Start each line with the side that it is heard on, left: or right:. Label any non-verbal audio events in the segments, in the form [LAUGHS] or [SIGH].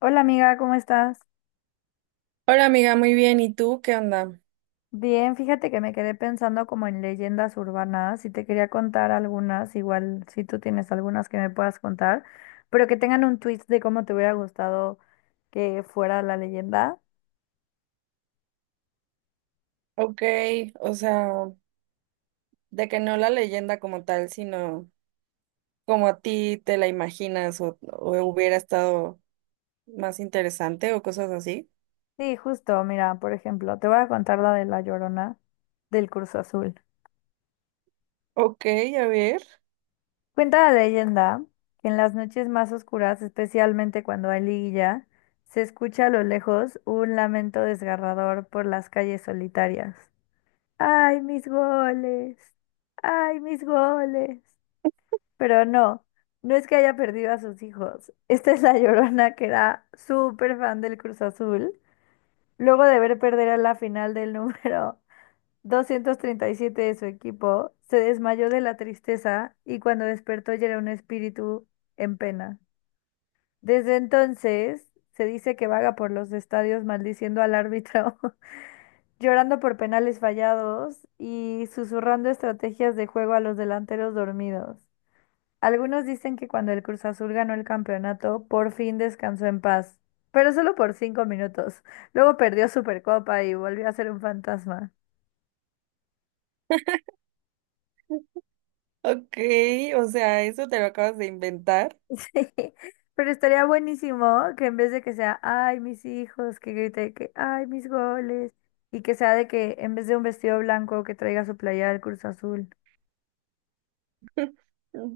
left: Hola amiga, ¿cómo estás?
right: Hola amiga, muy bien. ¿Y tú qué onda?
left: Bien, fíjate que me quedé pensando como en leyendas urbanas y te quería contar algunas, igual si tú tienes algunas que me puedas contar, pero que tengan un twist de cómo te hubiera gustado que fuera la leyenda.
right: Ok, o sea, de que no la leyenda como tal, sino como a ti te la imaginas o hubiera estado más interesante o cosas así.
left: Sí, justo, mira, por ejemplo, te voy a contar la de La Llorona del Curso Azul.
right: Ok, a ver.
left: Cuenta la leyenda que en las noches más oscuras, especialmente cuando hay liguilla, se escucha a lo lejos un lamento desgarrador por las calles solitarias. Ay, mis goles. Ay, mis goles. Pero no, no es que haya perdido a sus hijos. Esta es la [LAUGHS] Llorona que era súper fan del Cruz Azul. Luego de ver perder a la final del número [LAUGHS] 237 de su equipo, se desmayó de la tristeza y cuando despertó ya era un espíritu en pena. Desde entonces, se dice que vaga por los estadios maldiciendo al árbitro [LAUGHS] llorando por penales fallados y susurrando estrategias de juego a los delanteros dormidos. Algunos dicen que cuando el Cruz Azul ganó el campeonato, por fin descansó en paz, pero solo por 5 minutos. Luego perdió Supercopa y volvió a ser un fantasma.
right: Ok, o sea, eso te lo acabas de inventar.
left: [LAUGHS] Pero estaría buenísimo que en vez de que sea, ay, mis hijos, que grite que, ay, mis goles, y que sea de que en vez de un vestido blanco que traiga su playera del Cruz Azul.
right: [LAUGHS]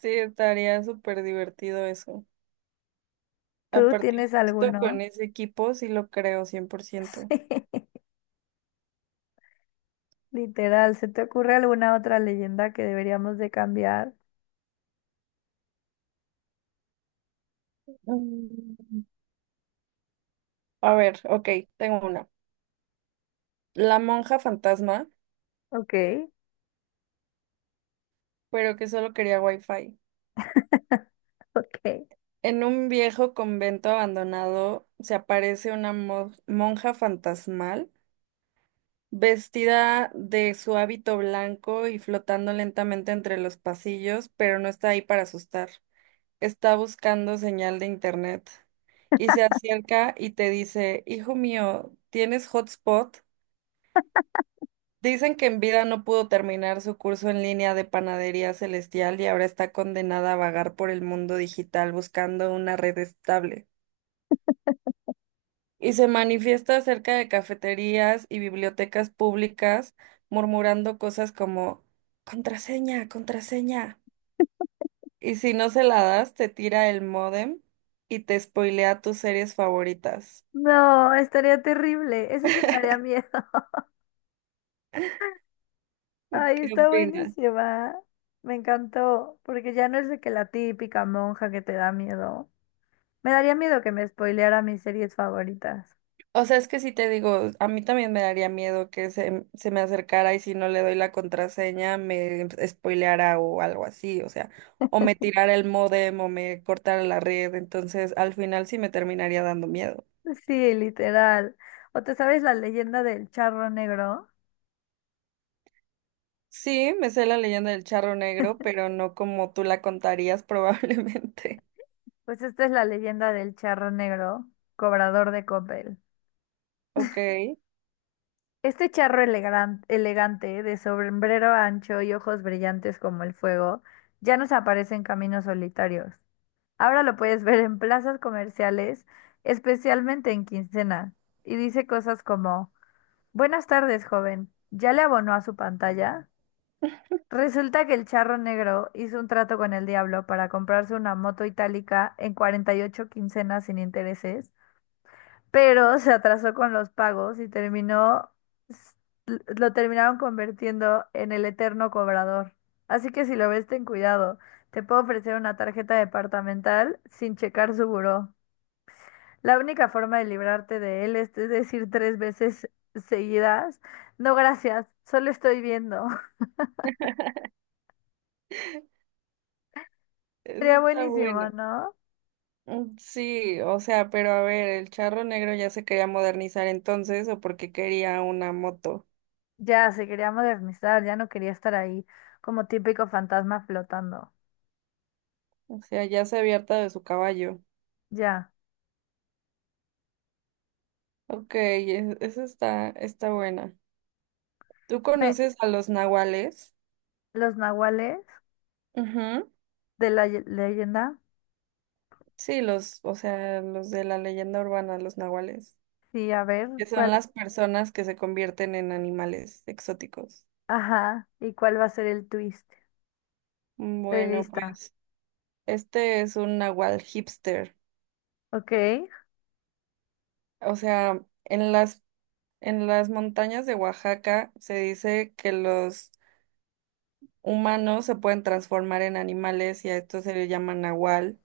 right: Sí, estaría súper divertido eso.
left: ¿Tú
right: Aparte,
left: tienes
right: justo con
left: alguno?
right: ese equipo sí lo creo 100%.
left: [LAUGHS] Sí. Literal, ¿se te ocurre alguna otra leyenda que deberíamos de cambiar?
right: Mm, A ver, ok, tengo una. La monja fantasma,
left: Ok,
right: pero que solo quería wifi.
left: [LAUGHS] ok.
right: En un viejo convento abandonado se aparece una monja fantasmal, vestida de su hábito blanco y flotando lentamente entre los pasillos, pero no está ahí para asustar. Está buscando señal de internet y se acerca y te dice, hijo mío, ¿tienes hotspot? Dicen que en vida no pudo terminar su curso en línea de panadería celestial y ahora está condenada a vagar por el mundo digital buscando una red estable. Y se manifiesta cerca de cafeterías y bibliotecas públicas, murmurando cosas como contraseña, contraseña. Y si no se la das, te tira el módem y te spoilea tus series favoritas.
left: No, estaría terrible. Eso sí me daría miedo. [LAUGHS] Ay,
right: ¿Qué
left: está
right: opinas?
left: buenísima. Me encantó, porque ya no es de que la típica monja que te da miedo. Me daría miedo que me spoileara mis series favoritas. [LAUGHS]
right: O sea, es que si te digo, a mí también me daría miedo que se me acercara y si no le doy la contraseña me spoileara o algo así, o sea, o me tirara el módem o me cortara la red, entonces al final sí me terminaría dando miedo.
left: Sí, literal. ¿O te sabes la leyenda del charro negro?
right: Sí, me sé la leyenda del charro negro, pero no como tú la contarías probablemente. [LAUGHS]
left: Pues esta es la leyenda del charro negro, cobrador de copel.
right: Ok, eso
left: Este charro elegante, de sombrero ancho y ojos brillantes como el fuego, ya nos aparece en caminos solitarios. Ahora lo puedes ver en plazas comerciales, especialmente en quincena, y dice cosas como, buenas tardes, joven, ¿ya le abonó a su pantalla? Resulta que el charro negro hizo un trato con el diablo para comprarse una moto itálica en 48 quincenas sin intereses, pero se atrasó con los pagos y terminó, s- lo terminaron convirtiendo en el eterno cobrador. Así que si lo ves, ten cuidado. Te puedo ofrecer una tarjeta departamental sin checar su buró. La única forma de librarte de él es decir 3 veces seguidas, no gracias, solo estoy viendo. [LAUGHS] Sería
right: está
left: buenísimo,
right: bueno.
left: ¿no?
right: Mm, sí, o sea, pero a ver, el charro negro ya se quería modernizar entonces o porque quería una moto.
left: Ya, se quería modernizar, ya no quería estar ahí como típico fantasma flotando.
right: O sea, ya se había hartado de su caballo.
left: Ya.
right: Ok, eso está, está buena. ¿Tú
left: Me-
right: conoces a los nahuales?
left: los nahuales.
right: Ujú.
left: De la leyenda.
right: Sí, los, o sea, los de la leyenda urbana, los nahuales.
left: Sí, a ver,
right: Que
left: ¿cuál?
right: son las personas que se convierten en animales exóticos.
left: Ajá, ¿y cuál va a ser el twist? Estoy
right: Bueno,
left: lista.
right: pues este es un nahual hipster.
left: Ok.
right: O sea, en las, en las montañas de Oaxaca se dice que los humanos se pueden transformar en animales y a esto se le llama nahual,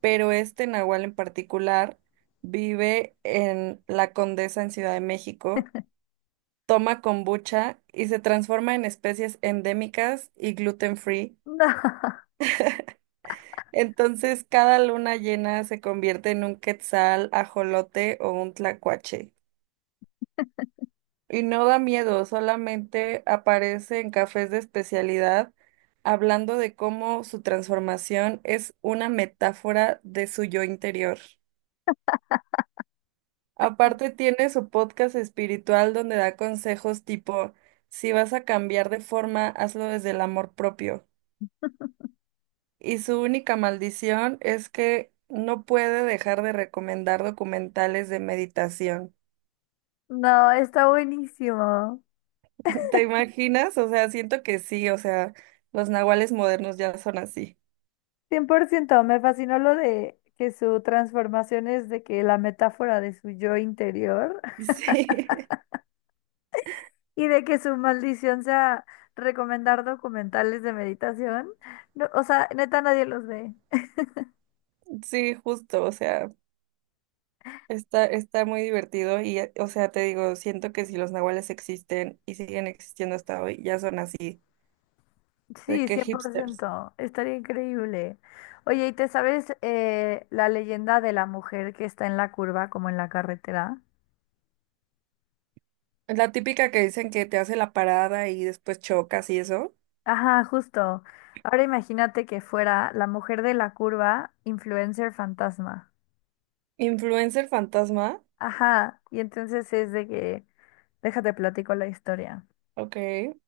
right: pero este nahual en particular vive en La Condesa en Ciudad de México, toma kombucha y se transforma en especies endémicas y gluten free.
left: No, [LAUGHS]
right: Entonces, cada luna llena se convierte en un quetzal, ajolote o un tlacuache. Y no da miedo, solamente aparece en cafés de especialidad, hablando de cómo su transformación es una metáfora de su yo interior. Aparte, tiene su podcast espiritual donde da consejos tipo, si vas a cambiar de forma, hazlo desde el amor propio. Y su única maldición es que no puede dejar de recomendar documentales de meditación.
left: no, está buenísimo.
right: [LAUGHS] ¿Te imaginas? O sea, siento que sí, o sea, los nahuales modernos ya son así.
left: Cien por ciento me fascinó lo de que su transformación es de que la metáfora de su yo interior [LAUGHS]
right: Sí,
left: y de que su maldición sea recomendar documentales de meditación. No, o sea, neta, nadie los ve.
right: [LAUGHS] sí, justo, o sea, está, está muy divertido y, o sea, te digo, siento que si los nahuales existen y siguen existiendo hasta hoy, ya son así, de
left: Sí,
right: que
left: cien por
right: hipsters.
left: ciento, estaría increíble. Oye, ¿y te sabes, la leyenda de la mujer que está en la curva, como en la carretera?
right: La típica que dicen que te hace la parada y después chocas y eso.
left: Ajá, justo. Ahora imagínate que fuera la mujer de la curva, influencer fantasma.
right: Influencer fantasma,
left: Ajá, y entonces es de que, déjate platico la historia.
right: ok.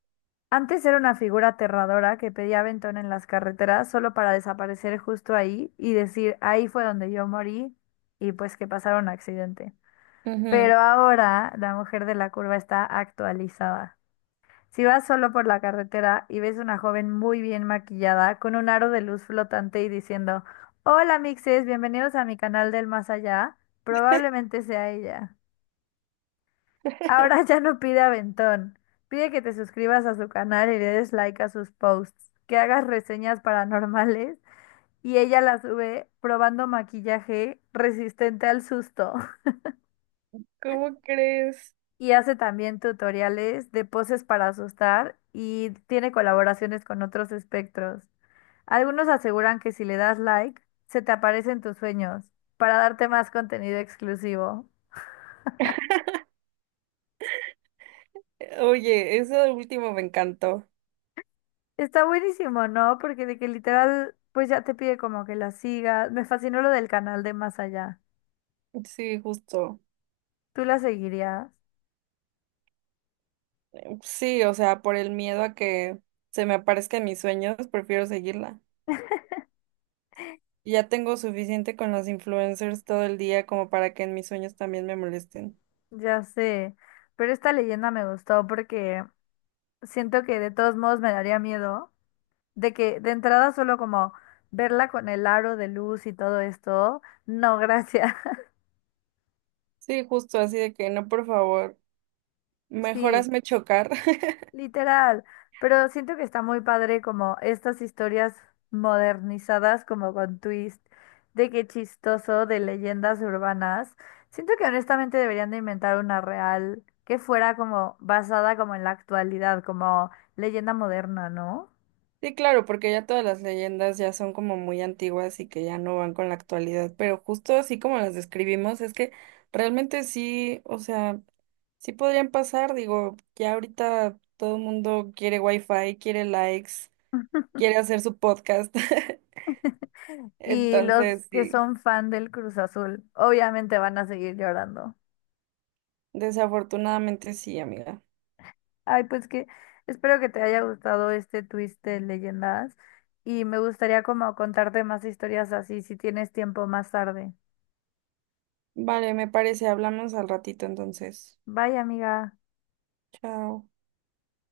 left: Antes era una figura aterradora que pedía aventón en las carreteras solo para desaparecer justo ahí y decir, ahí fue donde yo morí y pues que pasara un accidente.
right: Ujú.
left: Pero ahora la mujer de la curva está actualizada. Si vas solo por la carretera y ves una joven muy bien maquillada con un aro de luz flotante y diciendo, hola mixes, bienvenidos a mi canal del más allá, probablemente sea ella. Ahora [LAUGHS] ya no pide aventón, pide que te suscribas a su canal y le des like a sus posts, que hagas reseñas paranormales y ella las sube probando maquillaje resistente al susto.
right: ¿Cómo crees?
left: Y hace también tutoriales de poses para asustar y tiene colaboraciones con otros espectros. Algunos aseguran que si le das like, se te aparecen tus sueños para darte más contenido exclusivo.
right: Oye, eso último me encantó.
left: Está buenísimo, ¿no? Porque de que literal, pues ya te pide como que la sigas. Me fascinó lo del canal de Más Allá.
right: Sí, justo.
left: ¿Tú la seguirías?
right: Sí, o sea, por el miedo a que se me aparezca en mis sueños, prefiero seguirla. Ya tengo suficiente con los influencers todo el día como para que en mis sueños también me molesten.
left: Ya sé, pero esta leyenda me gustó porque siento que de todos modos me daría miedo. De que de entrada solo como verla con el aro de luz y todo esto, no, gracias. [LAUGHS]
right: Sí, justo, así de que no, por favor, mejor
left: Sí,
right: hazme chocar. [LAUGHS]
left: literal. Pero siento que está muy padre como estas historias modernizadas, como con twist, de qué chistoso, de leyendas urbanas. Siento que honestamente deberían de inventar una real que fuera como basada como en la actualidad, como leyenda moderna, ¿no?
right: Sí, claro, porque ya todas las leyendas ya son como muy antiguas y que ya no van con la actualidad, pero justo así como las describimos, es que realmente sí, o sea... Sí podrían pasar, digo, ya ahorita todo el mundo quiere wifi, quiere likes, quiere hacer su podcast. [LAUGHS]
left: Y los
right: Entonces,
left: que
right: sí,
left: son fan del Cruz Azul, obviamente van a seguir llorando.
right: desafortunadamente sí, amiga.
left: Ay, pues que espero que te haya gustado este twist de leyendas y me gustaría como contarte más historias así si tienes tiempo más tarde.
right: Vale, me parece, hablamos al ratito entonces.
left: Bye, amiga.
right: Chao.